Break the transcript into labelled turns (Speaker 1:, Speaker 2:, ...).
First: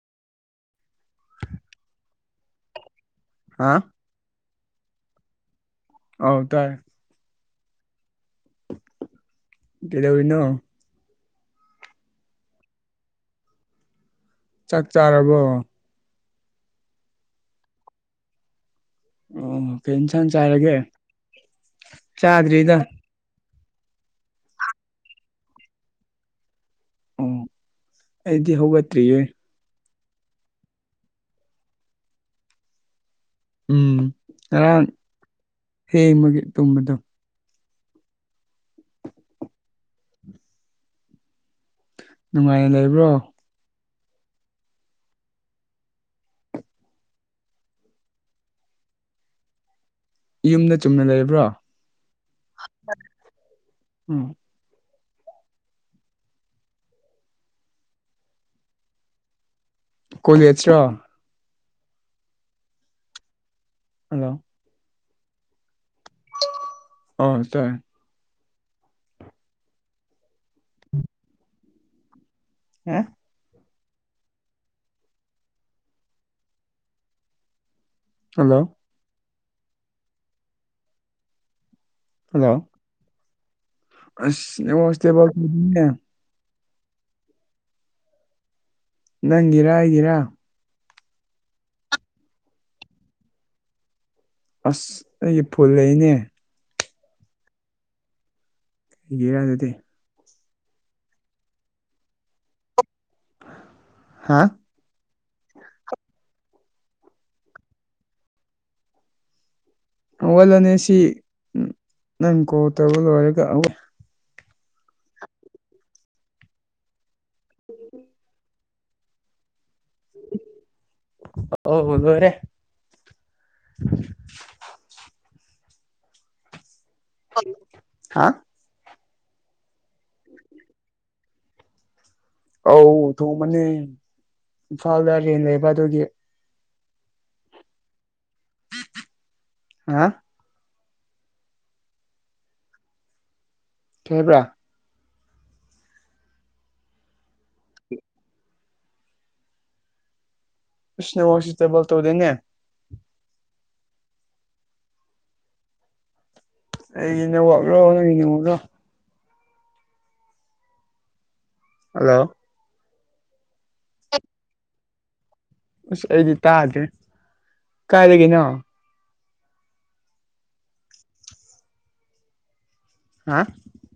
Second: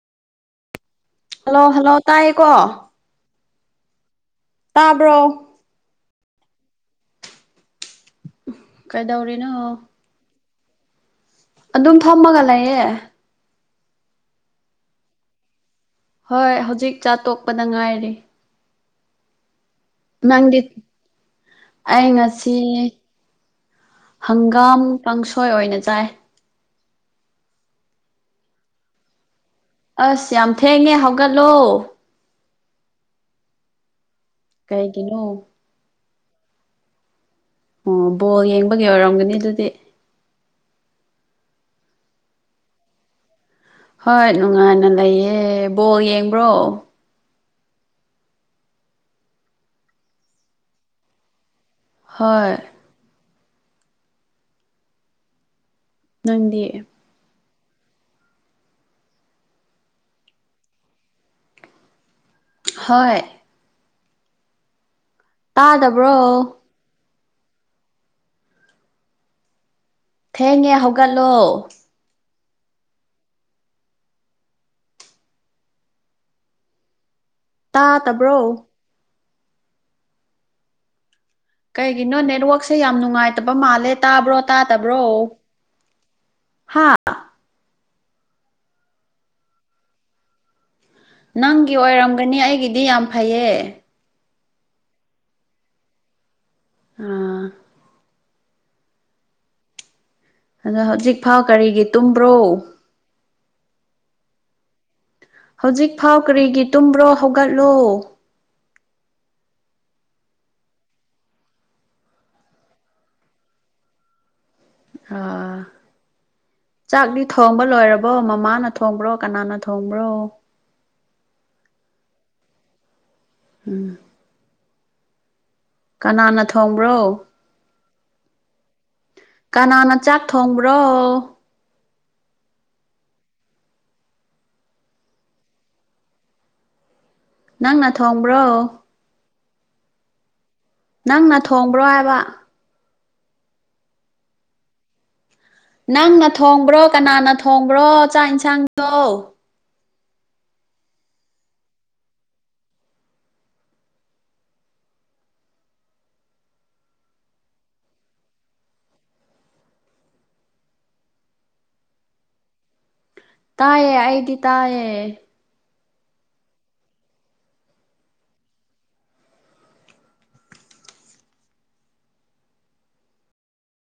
Speaker 1: hello hello ꯇꯥꯏꯌꯦꯀꯣ
Speaker 2: ꯍꯥ
Speaker 1: ꯇꯥꯕ꯭ꯔꯣ
Speaker 2: ꯑꯧ ꯇꯥꯏ
Speaker 1: ꯀꯩꯗꯧꯔꯤꯅꯣ
Speaker 2: ꯀꯩꯗꯧꯔꯤꯅꯣ
Speaker 1: ꯑꯗꯨꯝ ꯐꯝꯃꯒ ꯂꯩꯌꯦ
Speaker 2: ꯆꯥꯛ ꯆꯥꯔꯕꯣ
Speaker 1: ꯍꯣꯏ ꯍꯧꯖꯤꯛ ꯆꯥ ꯇꯣꯛꯄꯗ ꯉꯥꯏꯔꯤ
Speaker 2: ꯑꯣ ꯀꯩ ꯏꯟ
Speaker 1: ꯅꯪꯗꯤ ꯑꯩ ꯉꯁꯤ
Speaker 2: ꯆꯥꯗ꯭ꯔꯤꯗ
Speaker 1: ꯍꯪꯒꯥꯝ ꯀꯥꯡꯁꯣꯏ ꯑꯣꯏꯅ ꯆꯥꯏ
Speaker 2: ꯑꯣ ꯑꯩꯗꯤ ꯍꯧꯒꯠꯇ꯭ꯔꯤꯌꯦ
Speaker 1: ꯑꯁ ꯌꯥꯝ ꯊꯦꯡꯉꯦ ꯍꯧꯒꯠꯂꯣ
Speaker 2: ꯎꯝ ꯉꯔꯥꯡ
Speaker 1: ꯀꯩꯒꯤꯅꯣ
Speaker 2: ꯍꯦꯡꯕꯒꯤ ꯇꯨꯝꯕꯗꯣ
Speaker 1: ꯑꯣ ꯕꯣꯜ ꯌꯦꯡꯕꯒꯤ ꯑꯣꯏꯔꯝꯒꯅꯤ ꯑꯗꯨꯗꯤ
Speaker 2: ꯅꯨꯡꯉꯥꯏꯅ ꯂꯩꯕ꯭ꯔꯣ
Speaker 1: ꯍꯣꯏ ꯅꯨꯡꯉꯥꯏꯅ ꯂꯩꯌꯦ ꯕꯣꯜ ꯌꯦꯡꯕ꯭ꯔꯣ
Speaker 2: ꯌꯨꯝꯗ ꯆꯨꯝꯅ ꯂꯩꯔꯕ꯭ꯔꯣ
Speaker 1: ꯍꯣꯏ
Speaker 2: ꯎꯝ
Speaker 1: ꯅꯪꯗꯤ
Speaker 2: ꯀꯣꯂꯦꯠꯁꯔꯣ
Speaker 1: ꯍꯣꯏ
Speaker 2: ꯍꯜꯂꯣ
Speaker 1: ꯇꯥꯗꯕ꯭ꯔꯣ
Speaker 2: ꯑꯥ ꯇꯥꯢꯌꯦ
Speaker 1: ꯊꯦꯡꯉꯦ ꯍꯧꯒꯠꯂꯣ
Speaker 2: [unintelligible]
Speaker 1: ꯇꯥꯗꯕ꯭ꯔꯣ
Speaker 2: ꯍꯜꯂꯣ
Speaker 1: ꯀꯩꯒꯤꯅꯣ
Speaker 2: ꯍꯜꯂꯣ
Speaker 1: ꯅꯦꯠꯋꯛꯁꯦ ꯌꯥꯝ ꯅꯨꯡꯉꯥꯏꯇꯕ ꯃꯥꯜꯂꯦ ꯇꯥꯕ꯭ꯔꯣ
Speaker 2: ꯑꯁ ꯅꯦꯠꯋꯥꯛ
Speaker 1: ꯇꯥꯗꯕ꯭ꯔꯣ
Speaker 2: ꯏꯁꯇꯦꯕꯜ ꯇꯧꯗꯦꯅꯦ
Speaker 1: ꯍꯥꯥ
Speaker 2: ꯅꯪꯒꯤꯔꯥ ꯑꯩꯒꯤꯔꯥ
Speaker 1: ꯅꯪꯒꯤ ꯑꯣꯏꯔꯝꯒꯅꯤ ꯑꯩꯒꯤꯗꯤ ꯌꯥꯝ ꯐꯩꯌꯦ
Speaker 2: ꯑꯁ ꯑꯩꯒꯤ ꯐꯨꯜ ꯂꯩꯅꯦ
Speaker 1: [unintelligible]
Speaker 2: ꯌꯔꯗꯤ
Speaker 1: ꯑꯗꯣ ꯍꯧꯖꯤꯛꯐꯥꯎ ꯀꯔꯤꯒꯤ ꯇꯨꯝꯕ꯭ꯔꯣ
Speaker 2: ꯍꯥ
Speaker 1: ꯍꯧꯖꯤꯛꯐꯥꯎ ꯀꯔꯤꯒꯤ ꯇꯨꯝꯕ꯭ꯔꯣ ꯍꯧꯒꯠꯂꯣ
Speaker 2: ꯍꯧꯒꯠꯂꯅꯤ ꯁꯤ ꯅꯪ ꯀꯣꯜ ꯇꯧꯕ ꯂꯣꯏꯔꯒ
Speaker 1: ꯍꯥ ꯆꯥꯛꯗꯤ ꯊꯣꯡꯕ ꯂꯣꯏꯔꯕꯣ ꯃꯃꯥꯅ ꯊꯣꯡꯕ꯭ꯔꯣ ꯀꯅꯥꯅ ꯊꯣꯡꯕ꯭ꯔꯣ
Speaker 2: [unintelligible] ꯂꯣꯢꯔꯦ
Speaker 1: ꯎꯝ ꯀꯅꯥꯅ ꯊꯣꯡꯕ꯭ꯔꯣ
Speaker 2: [unintelligible]
Speaker 1: ꯀꯅꯥꯅ ꯆꯥꯛ ꯊꯣꯡꯕ꯭ꯔꯣ
Speaker 2: ꯑꯧ ꯊꯣꯡꯕꯅꯦ ꯏꯝꯐꯥꯜꯗ ꯔꯦꯟ ꯂꯩꯕ ꯑꯗꯨꯒꯤ
Speaker 1: ꯅꯪꯅ ꯊꯣꯡꯕ꯭ꯔꯣ
Speaker 2: ꯍꯥ
Speaker 1: ꯅꯪꯅ ꯊꯣꯡꯕ꯭ꯔꯣ ꯍꯥꯏꯕ
Speaker 2: ꯀꯩ ꯍꯥꯢꯕ꯭ꯔꯥ
Speaker 1: ꯅꯪꯅ ꯊꯣꯡꯕ꯭ꯔꯣ ꯀꯅꯥꯅ ꯊꯣꯡꯕ꯭ꯔꯣ ꯆꯥꯛ ꯢꯟꯁꯥꯡꯗꯣ
Speaker 2: ꯑꯁ ꯅꯦꯠꯋꯥꯛꯁꯦ ꯏꯁꯇꯦꯕꯜ ꯇꯧꯗꯦꯅꯦ ꯑꯩꯒꯤ ꯅꯦꯠꯋꯥꯛꯂꯣ ꯅꯪꯒꯤ ꯅꯦꯠꯋꯥꯛꯂꯣ ꯍꯜꯂꯣ
Speaker 1: ꯇꯥꯏꯌꯦ ꯑꯩꯗꯤ ꯇꯥꯏꯌꯦ
Speaker 2: ꯑꯁ ꯑꯩꯗꯤ ꯇꯥꯗꯦ ꯀꯥꯢ ꯂꯩꯒꯦ ꯅꯪ ꯍꯥ